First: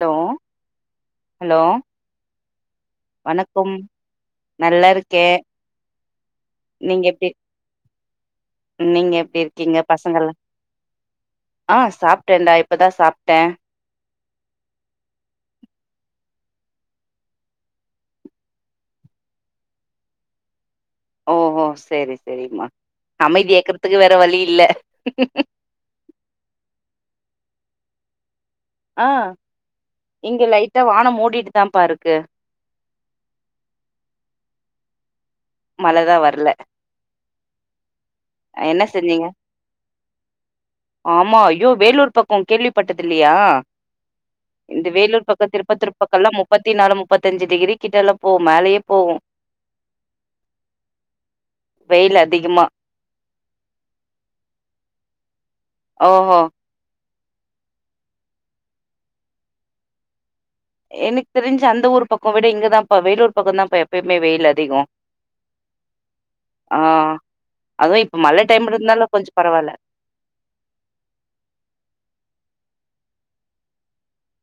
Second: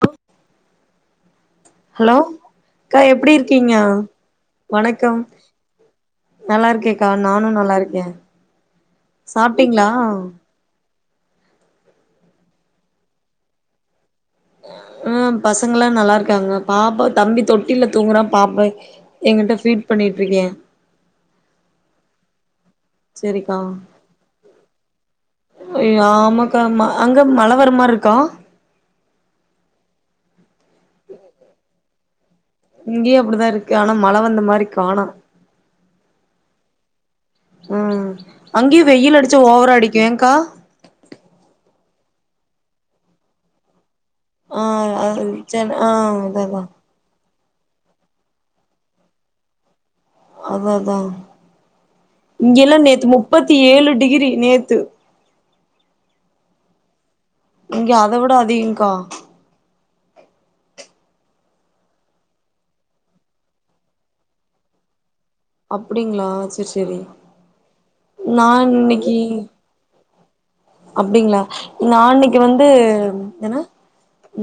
Hello hello hello அக்கா எப்டி இருக்கீங்க வணக்கம் நல்லா வணக்கம் இருக்கே நீங்க நல்லாருக்கேக்கா எப்டி நானு நல்லாருக்க நீங்க எப்டி இருக்கீங்க சாப்ட்டீங்களா பசங்கள்லா ஆ சாப்ட்டேன்டா இப்பதா சாப்ட்ட ஆ பசங்கள்லா நல்லா இருக்காங்க பாப்பா தம்பி தொட்டில தூங்குறா பாப்பா எங்கிட்ட ஃபீட் பண்ணிட்ருக்கே ஓஹோ செரி செரிம்மா செரிக்கா அமைதியாக்குறதுக்கு வேற வழி இல்ல க்கா மழை வர மார்ருக்கா ஆ இங்க லைட் ட வானம் மூடிட்டு தாம்ப்பா இருக் க்கு இங்கையு அப்டிதா இருக்கு ஆனா மழை வந்த மாரி காணோ மழதா வர்ல ஆ அங்கயு வெயில் அடிச்சா ஓவரா அடிக்கு ஏங்க்கா பக்க கேள்விப்பட்டதில்லையா ஆ இந்த அது வேலூர் பக்க சென் ஆ திருப்பத்துர் பக்கல்லா அதா அதா முப்பத்தி நாலு முப்பத் முப்பத்திஞ்சி டிகிரி கிட்டல போவு மேலேயே போவு அதா அதா வெயில் அதிகமா இங்கெல்லா நேத்து முப் முப்பத்தி ஏழு டிகிரி நேத்து ஓஹோ இங்க அத விட அதிகங்க்கா எனக்கு தெரிஞ்சி அந்த ஊர் பக்க விட இங்கதாப்பா வேலூர் பக்கந்தாப்பா எப்பையுமே வெயில் அதிக அப்டிங்களா செரி செரி அதுவு இப்ப மழ நா டைம் இருந்தாலு இன்னைக்கி கொஞ்ச பரவாயில்ல அப்டிங்களா நா இன்னைக்கு வந்து என்னா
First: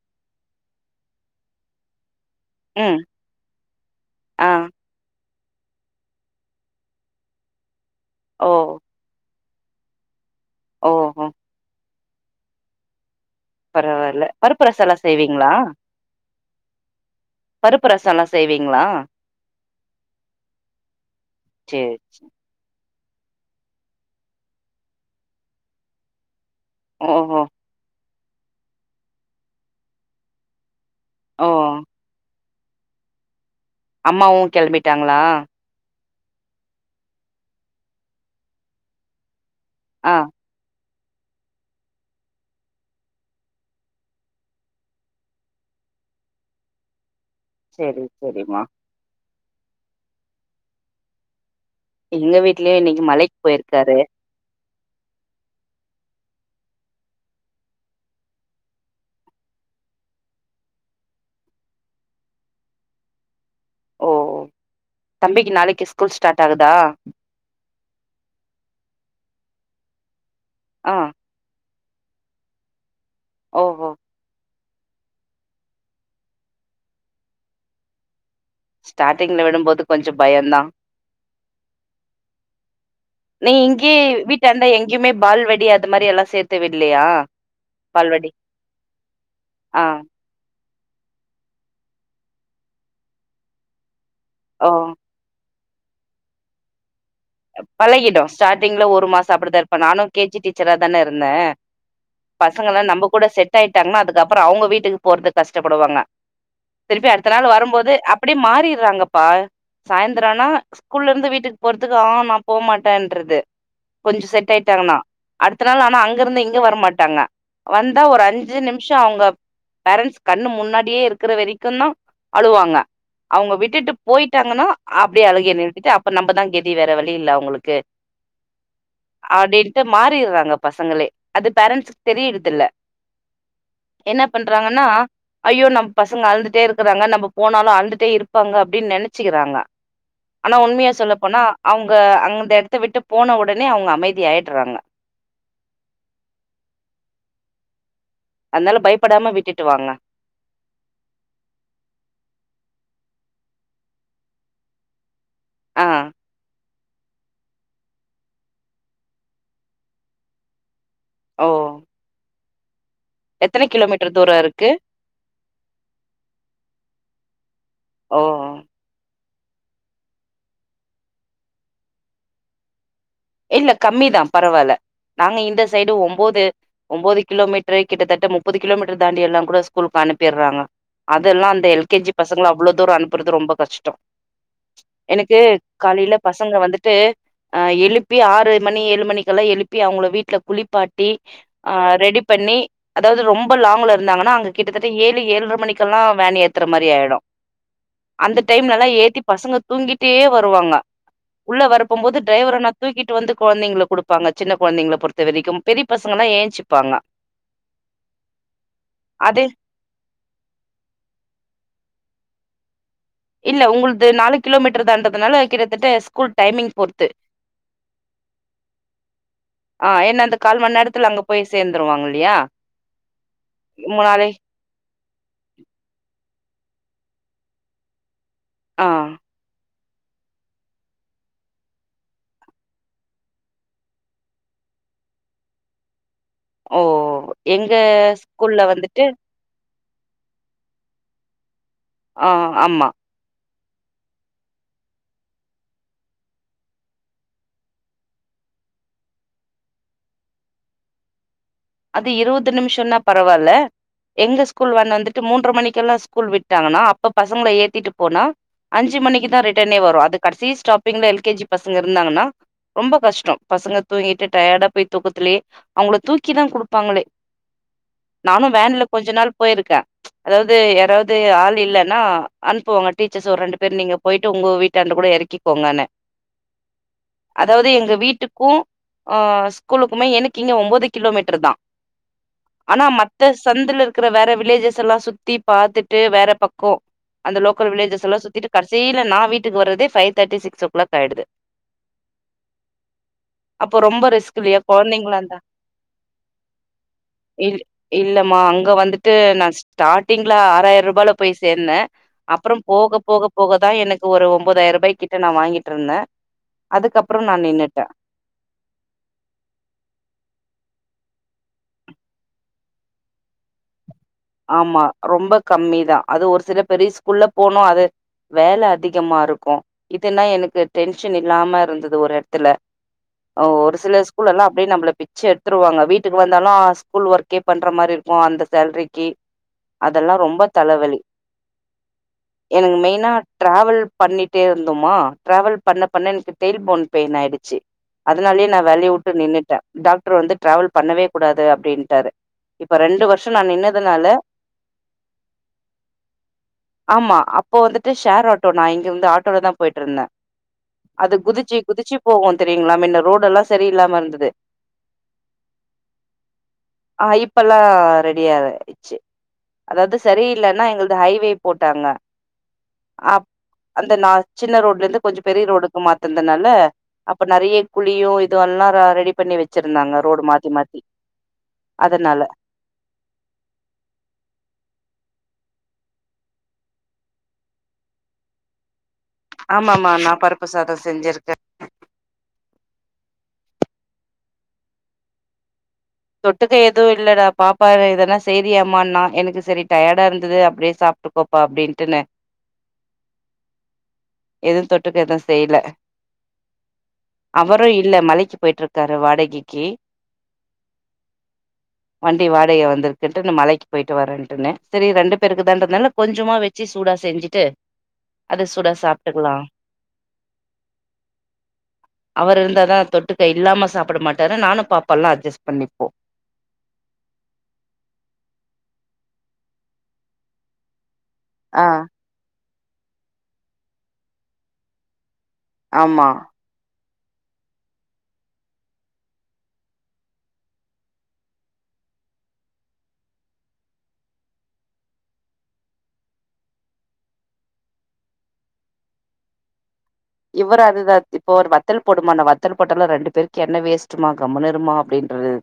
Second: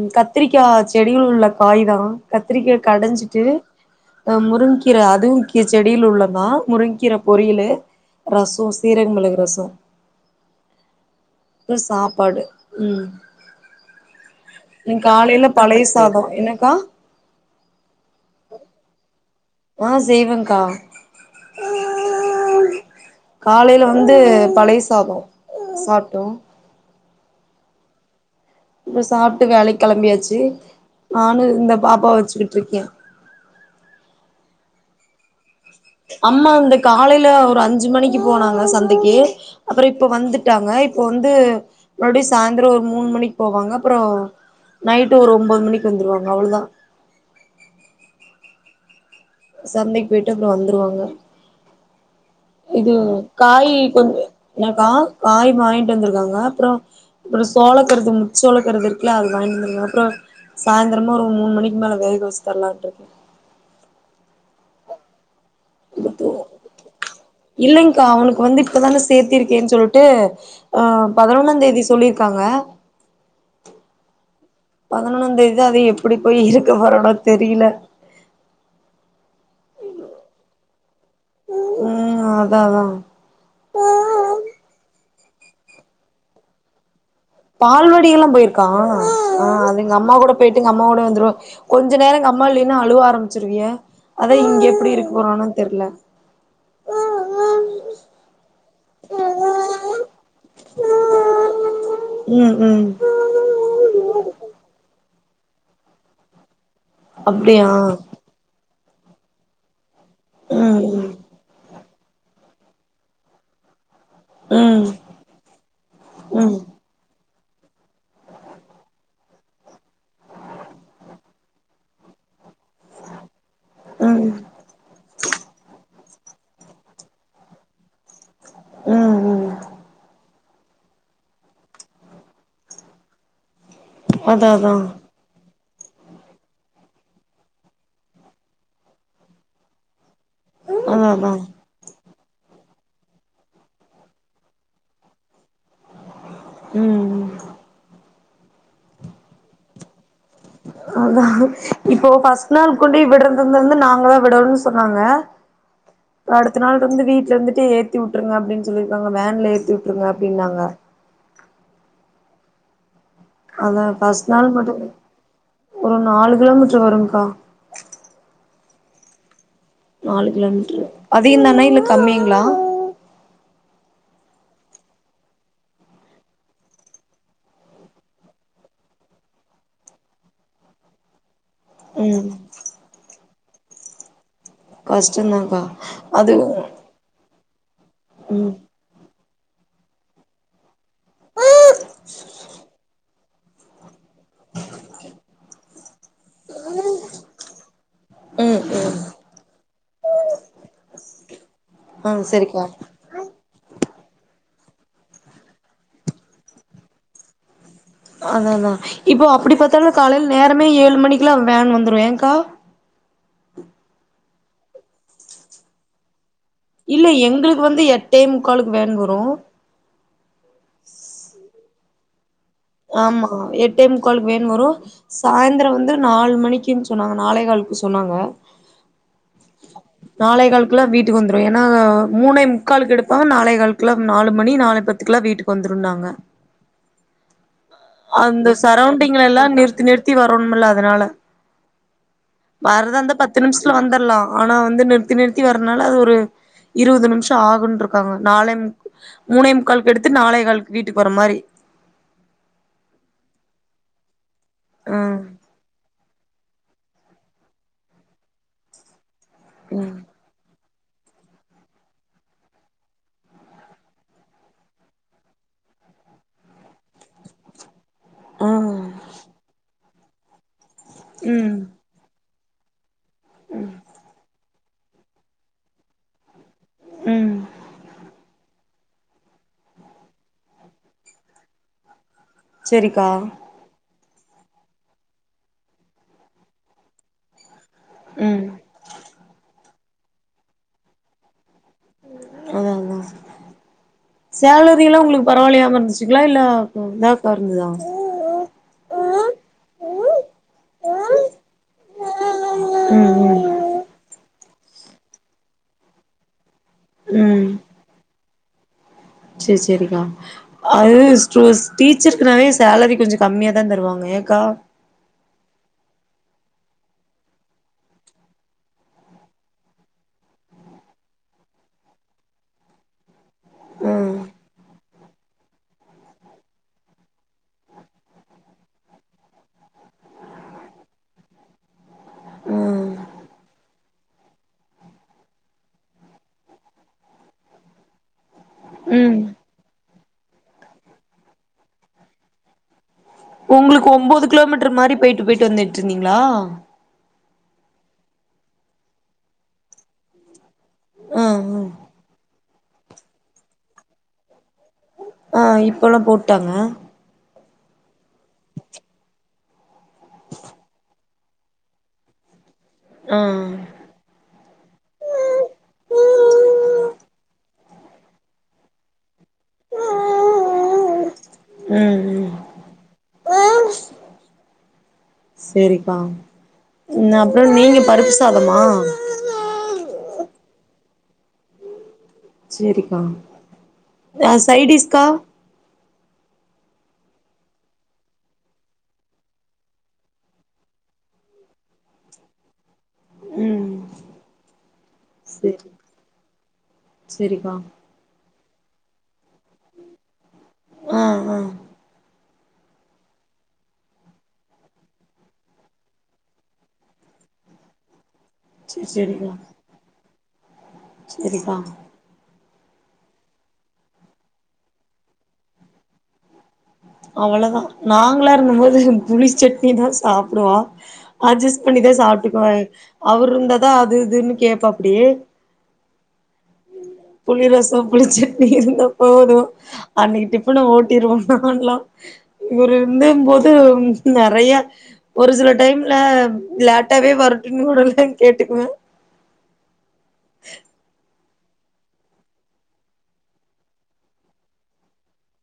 ம் கத்திரிக்கா செடில உள்ள காய்தா கத்திரிக்கா ம் கடஞ்சிட்டு ஆஹ் ஆ முருங்கீர அதுவு செடியிலுள்ளதா முருங்கீர பொரியலு ரசோ சீரக மெளகு ரசோ த்து ஓ ஹோ சாப்பாடு உம் பரவாயில்ல பருப்பு ரசலா செய்வீங்ளா பழைய சாதோ என்னக்கா பருப்பு ரசலா செய்வீங்ளா ஆஹ் செய்வேங்க்கா சேரி காலைல வந்து பழைய சாதோ சாப்ட்டோ ஓஹோ இந்த சாப்ட்டு வேலைக்கெளம்பியாச்சு நானு ஓ இந்த பாப்பா வச்சுக் டுக்கே அம்மாவு கெளம்பிட்டாங்ளா அம்மா இந்த காலைல ஒரு அஞ்சு மணிக்கு போனாங்க சந்தைக்கு அப்பறோ இப்ப ஆ வந்துட்டாங்க இப் இப்ப வந்து மறுபடியு சாய்ந்ரோ ஒரு மூணு மணிக்கு போவாங்க அப்பறோ நைட்டு் ஒரு ஒம்போது மணிக்கு வந்துருவாங்க அவ்ளோதா சேரி செரிமா சந்தைக்கு போய்ட்டு [unintelligible] வந்துருவாங்க எங்க வீட்லயு இன்னைக்கு மலைக் பொயிற்க்காரு ஏன கா காய் வாயின்ட்டு வந்திருக்காங்க அப்றோ அப்றோ சோளக்கருது மு சோளக்கருது இருக்குல்ல அது வாங்கிட்டு வந்திருக்காங்க அப்றோ சாயந்திரமா ஒரு மூணு மணிக்கு மேல வேக வச்சு தரலான்னு இருக்கே ஓ ஓ தம்பிக்கி நாளைக்கு ஸ்கூல் ஸ்டார்ட் ஆகுதா இல்லைங்க்கா அவுனுக்கு வந்து இப்போ தானே சேத்தியிருக்கேன்னு சொல்ட்டு ஆ ஆஹ் பதினொன்னாந்தேதிஸ் சொல்லிருக்காங்க ஓஹோ பதினொன்னாம்ந்தேதிதா அது எப்டி போய் இருக்க போறானோ தெரியல ஸ்டார்ட்டிங்ல விடும்போது கொஞ்சோ பயந்தா ம் அதா அதா நீ இங்கே வீட்டான்ட எங்கயுமே பால்வடி அது மாரி எல்லா சேத்து விட்லையா பால்வடில்லா போயிருக்கான் ஆஹ் அது ஆ எங்க அம்மா கூட போயிட் அம்மாவோட வந்துருவ கொஞ்ச நேரங்கம்மா இல்லைன்னா அழுவ ஆரம்மிச்சிருவியே அதா இங்க ஓ எப்டி இருக்கப்போறானோத் தெர்ல அ பழகிட்டோஸ் ஸ்டார்டிங்க்ல ஒரு மாச அப்படிதா இருப்பே நானும் கேஜி டீச்சரா தானே இருந்தே ம் பசங்கள்லா ம் நம்ம கூட செட் ஆயிட்டாங்ன்னா அதுக்கப்பறோ அவுங்க வீட்டுக்கு போறது கஷ்டப்படுவாங்க திருப்பி அடுத்த நாள் அப்டியா வரும்போது அப்படியே மாறிடுறாங்க ப சாயந்தரம்னா ம் ம் ஸ்கூல்ல இருந்து வீட்டுக்கு போறதுக்கு நான் போமாட்டேன்றது கொஞ்சம் செட் ம் ஆயிட்டாங்கன்னா அடுத்த நாள் ஆனா அங்க இருந்து ம் இங்கே வரமாட்டாங்க வந்தா ஒரு அஞ்சு நிமிஷம் அவங்க பேரன்்ஸ் கண்ணு முன்னாடியே இருக்கிற வரைக்கும் தான் அழுவாங்க அவங்க விட்டுட்டு ம் போயிட்டாங்கன்னா அப்படியே அழுகேன்ன எழுட்டுட்டு நம்ப தாங்க வேற வழி இல்ல உங்களுக்கு ம் ம் அப்படின்ட்டு மாறிடுறாங்க பசங்களே அது பேரண்ட்ஸு்க தெரியடுதுல என்ன அதா அதா பண்றாங்கன்னா ஐயோ நம்ம பசங்க அழந்துட்டே இருக்கிறாங்க நம்ம போனாலும் அழுழ்ந்துட்டே இருப்பாங்க அப்படின்னு நினைச்சுிக்கிறாங்க ஆனா உண்மையா அதா அதா சொல்லப்போனா அவங்க அந்த இடத்த விட்டு போன உடனே அவங்க அமைதி ஆயிடுறாங்க உம் அதனால பயப்படாம விட்டுட்டு வாங்க அதான் இப்போ பஃபர்ஸ்ட் நாள் கொண்டுய விடுறது இருந்து நாங்க தான் விடணும்னு சொன்னாங்க ஆஹ் எத்த நாள் இருந்து வீட்டுல இருந்துட்டே ஏத்தி விட்டுருங்க அப்படின்னு சொல்லிருக்காங்க வேன்ல ஏத்தி விட்டுருங்க அப்படின்னாங்க ஓஹ் அத பஸ்ட் தூரோ நாள் இருக்கு மட்டும் ஒரு நாலு கிலோமீட்டர் வரும்்கா ஓஹ் நாலு கிலோ மீட்ரு அதையும் தானா இல்ல கம்மிங்களா இல்ல கம்மி தான் பரவாயில்ல நாங்க இந்த சைடு ஒன்பது ஒன்பது கிலோமீட்டர் கிட்டத்தட்ட முப்பது கிலோமீட்டர் தாண்டி எல்லா கூட ஸ்கூலுக்கு அனுப்பிடுறாங்க அதெல்லா எல் கே ஜி ம் பசங்க அவ்ள தூரம் அனு அப்புறது ரொம்ப கஷ்டம் எனக்கு கஷ்டந்தாக்கா காலையில அது பசங்க வந்துட்டு ஆஹ் எழு ஆறு ம் மணி ஏழு மணிக்கு எழுப்பி அவங்க வீட்ல குளிப்பாட்டு ரெடி பண்ணி அதாவது ரொம்ப ரொம்ப லாங்ல இருந்தாங்கன்னா அங்க கிட்டத்தட்ட ஏழு ஏழுரை மணிக்கெ எல்லாம் வேன் ஏத்துற மாதிரி ஆயிடும் அந்த ம் டைம்லல்லாம் ம் ஏத்தி பசங்க தூங்கிட்டே வருவாங்க உள்ள ஆ வரப்பபோது டிரைவர் சரிக்கா ட்டு வந்து குழந்தைங்களை குடுப்பாங்க சின்ன குழந்தைங்களை பொறுத்த வரைக்கும் பெரிய பசங்கல்லாம் ஏஞ்சிப்பாங்க ஆ அதா அதா இப்போ அது அப்புடி பாத்தாலும் காலையில் நேரமே ஏழு மணிக்குலா வேன் வந் துரு ஏங்க்கா இல்ல உங்குள்து நாலு கிலோமீட்டர் தாண்ட்றதுனால கிட்டத்தட்ட ஸ்கூல் டைமிங் பொறுத்து. இல்லே எங்குளுக் வந்து எட்டே முக்காளுக்கு வேன் வரோ த கால் மண் நேரத்துல அங்க போயி சேந்துருவாங்கில்லியா ஆமா எட்டே முக்காலுக்கு வேன் வரூ சாயிந்தர வந்து நால் மணி கின் சொன்னாங்கே நாலேகால்க்கு சொன்னாங்கே ஆ நாலே கால்க்குல்லா வீட்டுக் வந்துரோ ஏனா மூணே முக்காலுக்கு எடுப்பாங்கே நாலே கால்குல்லா நாலு மணி நாலே பத்துக்கலா வீட்டுக் வந்துருன் நாங்கே ஓ எங்க அந்த ஸ்கூல்ல வந்துட்டு சரவுண்டிங்லே எல்லா நிற் தி நிறுத்தி வரோண்ணும்ல்லே அதுனாலே ஆ ஆமா வர்தாந்தா பத்து நிமிஷ் வந்தர்லா ஆனா வந்து நிறுத்தி நிறுத்தி வரனால அது ஒரு இருபது நிம்ஷ ஆகுனு இருக்காங்க நாளே மூணே முக்காலக்கு எடுத்து நாளே கால் வீட்டுக்கு வற மாரி அது இருவுது நிம்ஷம்னா பரவால்ல எங்க கூல் வேன் ம் வந்துட்டூ மூண்டற மணிக்கெல்லா ஸ் ஸ்கூல் விட்டாங்கன்னா அப்ப பசங்கள ஏத்திட்டு போனா அஞ்சு மணிக்கு தா ரிட்டனே ம் வரோ அது கட்சீ ஸ்டாப் பிங்லே எல் கே ஜி பசங்க இருந்தாங்கனா ரொம்போ கஷ்டோ பசங்க தூங்கிட்டூ டயர்டா போயி தூக்கத்துலயே அவுங்கள தூக்கி கி தா குடுப்பாங்களே நானு வேன்ல ம் கொஞ்ச நாள் போயிருக்கே அதாவ்து அது யாராவ்து ஆள் ம் இல்லனா அன்ப்போங்க டீச்சர்ஸ் ஒர் ரெண்டு பேர் நீங்க போயிட்டு உங்கு வீட் டாண்டே கூட எறக்கிக்கோங்கேனே ம் அதாவ்து எங்க வீட்டுக்கு அ ஸ்கூலுக்குமே எனக்கிங்க ஒம்போதிக் கிலோமீட்ரு தா ஆனா செரிக்கா மத்த சந்துல இருக் க்கிற வேற வில்லேஜஸ் எல்லா சுத்தி பாத்துட்டூ வேற பக்கோ அந்த லொக் கல் வில்லேஜஸ் எல்லா ம் சுத்திட்டு கட்சீல நா வீட்டுக்கு வரதே five thirty six o'clock ஆயிடுது அதா அதா அப்போ ரொம்ப ரிஸ்க் இல்யா சேலரி எல்லா உங்களுக்கு கொழந்தீங்களாந்தா பரவாயில்லையாம இருந்துச்சுங்களா இல்ல இதாக்கா இல்லு இருந்ததா இல்லமா அங்கே வந்துட்டூ நா ஸ்டார்ட்டிங்லே ஆறாயர் ரூபால போயி சேந்நே அப்புறம் போக ம் போக ம் போகதா எனக்கு ஒரு ஒன் போதாயரபா கிட்ட நா வாங்கிட்ருந்த அதுக்கப்ற நா நின்னுட்ட சரி சரிங்க அ டீச்சர்க்குனாவே சேலரி கொஞ்ச கம்மியா தான் தருவாங்க ஏக்கா ஆமா ரொம்ப கம்மி தான் அது ஒரு சில பெரிய ஸ்கூல்ல போனும் அது வேலை அதிகமா இருக்கும் இதுன்னா எனக்கு டென்ஷன் இல்லாம இருந்தது ஒரு இடத்துல ஒரு சில ம் ஸ்கூல் எல்லா அப்ப நம்ம பிச்ச எடுத்துருவாங்க வீட்டுக்கு வந்தாலும் ஸ்கூல் ஒர்கே பண்ற மாதிரி இருக்கு அந்த சேலரி அதெல்லாம் ரொம்ப தலைவலி எனக்கு ம் மெய்னா டிரவல் பண்ணிட்டே இருந்தமா டிரவல் பண்ண பண்ண எனக்கு டெயில் போன் பெயின் ஆயடுச்சு அதனாலயே நான் வேலையை விட்டு ம் நின்னுட்டேன் டாக்டர் வந்து டிரவல் பண்ணவே கூடாது அப்படின்டாரு இப்ப ரெண்டு வருசம் ந நின்னது ஒன்பது கிலோமீட்டர் மாதிரி போயிட்டு போயிட்டு வந்துட்டு இருந்தீங்களா ஆமா அப்போ வந்துட்டு ஷேர் ஆட்டோ நான் இங்க வந்து ஆட்டோலதான் போயிட்டு இருந்தேன் அது ஆ குதிச்சு ஆ குதிச்சு போகோ தெரியங்களா முன்ன ரோடு எல்லாம் சரியில்லாம இருந்தது ஆஹ் இப்பல்லாம் போட்டாங்க ல்லாம் ரெடியாது இச்சு அதாவது சரி இல்லன்னா எங்களது ஹைவே போட்டாங்க அ ஆ அந்த நான் சின்ன ரோடுல இருந்து கொஞ்சம் பெரிய ரோடுக்கு மாத்துனால அப்ப நிறைய புளியோ இதுவல்லா ர ரெடி பண்ணி வெச்சிருந்தாங்க ரோடு மாத்தி மாத்தி அதனால ம் செரிப்பா உ நா அப்புறோ நீங்க பருப்பு சாதமா ஆமாமா நா பருப்பு சாதோ செஞ்சிருக்கே செரிக்கா ஆ சைட்டிஸ்கா தொட்டுக்க எதுவு இல்லடா பாப்பா இ இதனா செய்ரியாமான எனக்கு செரி டயர்டா இருந்தது அப்டே சாப்ட்டுக்கோப்பா அப்டின்ட்டுன ம் எதும் தொ டுக் எதோ செய்ல சேரி செரிக்கா அவரு இல்ல மலைக்கு போய்ட்டுருக் தர வாடகைக்கி ஆ ஆ வண்டி வாடகைய வந்திருக்குன்ட்டு இந்த மலைக்கு போயிட்டு வரேன்ட்டு செரி ரெண்டு பேருக்கு தான்றதுால கொஞ்சமா வெச்சு சூடா செஞ்சுட்டு அத சூடா சாப்பிட்டுக்கலாம் செரிப்பா அவர் இருந்தா தொட்டுக்க இல்லாம சாப்பிட மாட்டாரு நானு பாப்பாலா அட்ஜஸ் பண்ணி போ அவ்ளோதா நாங்களா இருந்த மோது புளி சட்னிதா சாப்புடுவா அட்ஜஸ்ட் ஆ பண்ணிதா சாப்ட்டுக்குவே அவுர் இருந்தாதா அது இதுன்னு கேப்பாப்பிடி ஆமா புளி ரசோ புளிச்சட்னி இருந்தா போதோ அன்னிக்கு டீபன ஓட்டிருவோனா ஆன்லா இவரு இருந்தன் போது நெறைய ஒரு சில டைம்ல லேட்டாவே வரட்டுன்னு கூடல்லா கேட்டுக்குவே இவரு அதுதா போ ஒரு வத்தல் போடுமானா வத்தல் போட்டாலு ரெண்டு பேருக்கு எண்ணெ வேஸ்ட்டுமா கம்முணு இருமா அப்டின்றது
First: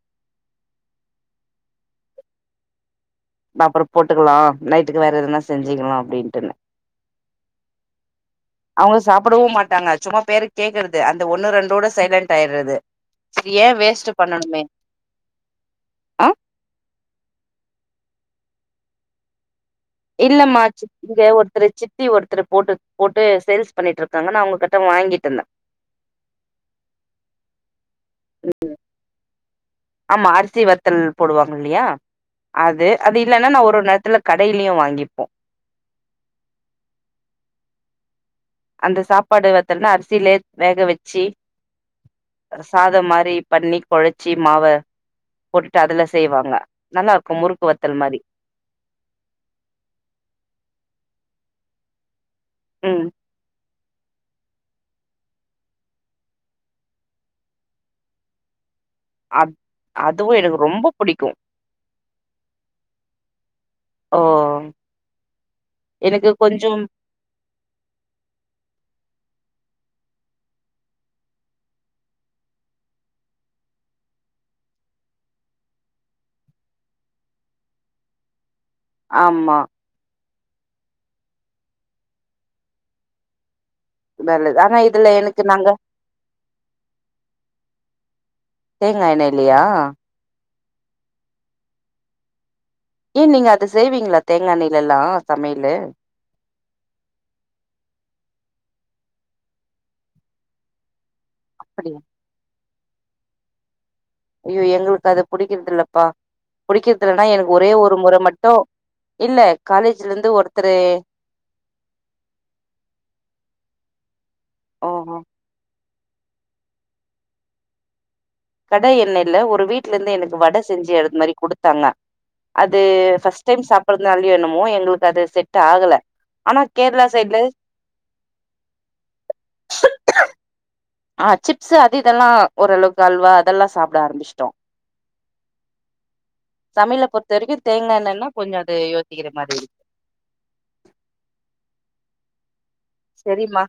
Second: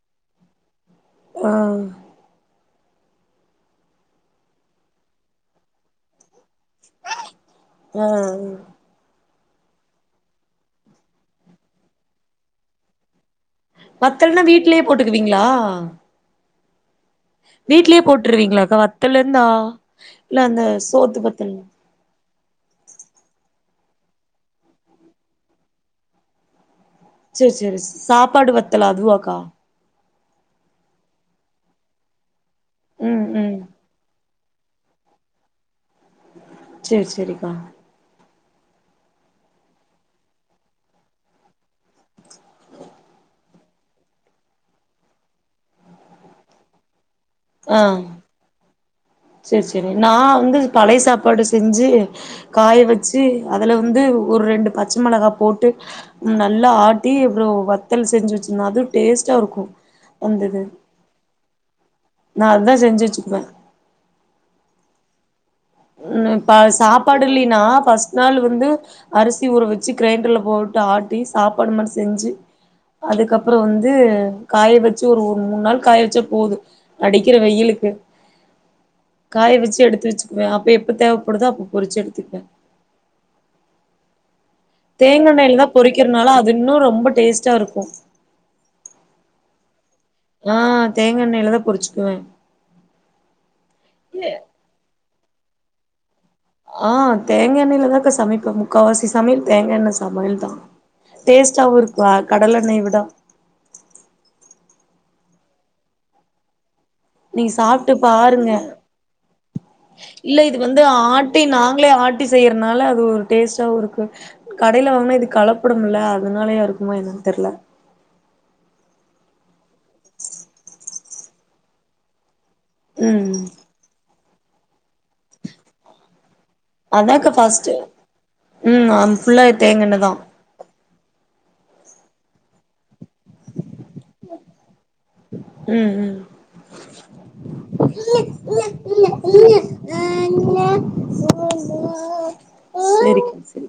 ஆ நா அப்பறோ போட்டுக்கலா நைட்டுக்கு வேற எதனா செஞ்சுக்கலா அப்டின்ட்டுனே ஆ படவு மாட்டாங்க சும்மா பேருக் கேக்குறது அந்த ஒன்னு ரெண்டோட சைலண்ட் ஆயிறது செரி ஏ வேஸ்ட் வத்தல்னா பண்ணணுமே வீட்லயே போட்டுக்குவீங்ளா ஆ வீட்லயே போட்டுருவீங்ளா அக்கா வத்தலிந்தா இல்லமா ச்ச இங்க ஒருத்தரு சித்தி ஒருத்தரு போட்டு போட்டு சேல்ஸ் பண்ணிட்டுருக்காங்க நா அவுககிட்ட வாங்கிட்டுருந்தே செரி செரி ஸ் சாப்பாடு வத்தல் அதுவாக்கா ஆமா அரிசி வத்தல் போடுவாங்க இல்லியா அது அது ம் இல்லன்னா ம் நா‌ ஒரு ஒரு நேரத்துல கடையிலையு வாங்கிப்போ செரி செரிக்கா அந்த சாப்பாடு வத்தல்னா அர்சிலே வேக வெச்சு சாதம் மாரி பண்ணி குழச்சி மாவ போட்டுட்டு அதுல செய்வாங்க நல்லா இருக் முறுக்கு வத்தல் மாரி செரி செரி நா வந்து பழைய சாப்பாடு செஞ்சு காய ம் வச்சு அதுல வந்து ஒரு ரெண்டு பச்சை மிளகா போட்டு நல்லா ஆட்டி எ வத்தல் செஞ்சு வச்சுருந்தா அது டஸ்ட்டா அத் இருக்கும் அதுவு எனக்கு அந்தது ரொம்ப புடிக்கு நான் அததான் செஞ்சு வச்சுக்குவேேன் ஓ உம் எனக்கு இப்ப கொஞ்சம் சாப்பாடு இல்லனா பஸ்ட் நாள் வந்து அ ி ஊற வச்சு கிரைண்டர்ல போயட்டு ஆட்டி சாப்பாடு மாதிரி செஞ்சு அதுக்கப்புறம் வந்து காய வச்சு ஒரு ஒ மூணு நாள் காய வச்சா போது நடிக்கிற வெயிலுக்கு ஆமா காய் வச்சு எடுத்து வச்சு அப்ப எப்ப தேவைப்படுதோ அப்ப பொரிச்சு எடுத்துக்கேன் மே தேங்கெண்ணயில தான் பொரிக்கிறதுனால அது இன்னும் ரொம்ப டேஸ்டா இருக்கும் தேங்கா எண்ணெய்லயா ஆஹ் தேங்க் எண்ணயிலதான் பொரிச்சுக்குவேன் ஏ நீங்க அது செய்வீங்களா தேங்காய்ண்ணில எல்லாம் சமையல ஆஹ் தேங்காய் எண்ணயில இருதாக்கா சமைப்பேன் முக்கால்ாவாசி சமையல் தேங்காய எண்ணெய சமையல் தான் டேஸ்ட்டாவவும் அப்படியா இருக்குவா கடல்ெண்ணய் விட ட ஐ்யோ எங்களுக்கு அத புிடிக்கதலப்பா நீ சாப்பிட்டு பாருங்க இல்ல காலேஜ்ல இருந்து இல்ல இது ஒருத்தரு வந்து ஆட்டி நாங்களே ஆட்டி செய்யறதுனால அது ஒரு டேஸ்ட்ட இருக்கு [inaudible] கடைல ஓஹோ வாங்கனா இது கலப்பட அதனாலயா இருக்குமோ என்னன்னு தெரியல கடை எண்ணெய்ல ஒரு வீட்ல இருந்து எனக்கு வடை செஞ்சு அது மாதிரி கொடுத்தாங்க அது ஃபர்ஸ்ட் டைம் சாப்படுறதுனாலய [unintelligible] அதான்கா சைட்ல ஃபாஸ்ட் உம் அங்க ஃபுள்ளாவே தேங்காய் என்னதான் ஆஹ் சிப்ஸு அது இதெல்லாம் ஓரளவுக்கு அல்வா அதெல்லாம் சாப்பிட ஆரம்பிச்சிட்டோம் உம் உம் சமையல பொறுத்த வரைக்கு தேங்கா எண்ணெய்னா கொஞ்சோ அது யோசிக்கிற மாரி இருக்கு சரிம்மா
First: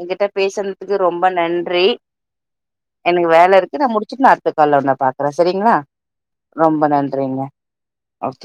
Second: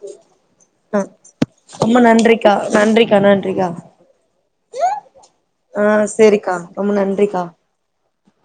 என்கிட்ட பேசனதுக்கு ஆ ரொம்ப நன்றி ரொம்ப நன்றிக்கா நன்றிக்கா எனக்கு வேலை இருக்கு நான் முடிச்சுட்டு நான் அடுத்த கால்ல உன்ன பாக்குறேன் ஆஹ் சரிக்கா ரொம்ப நன்றிக்கா ஓகே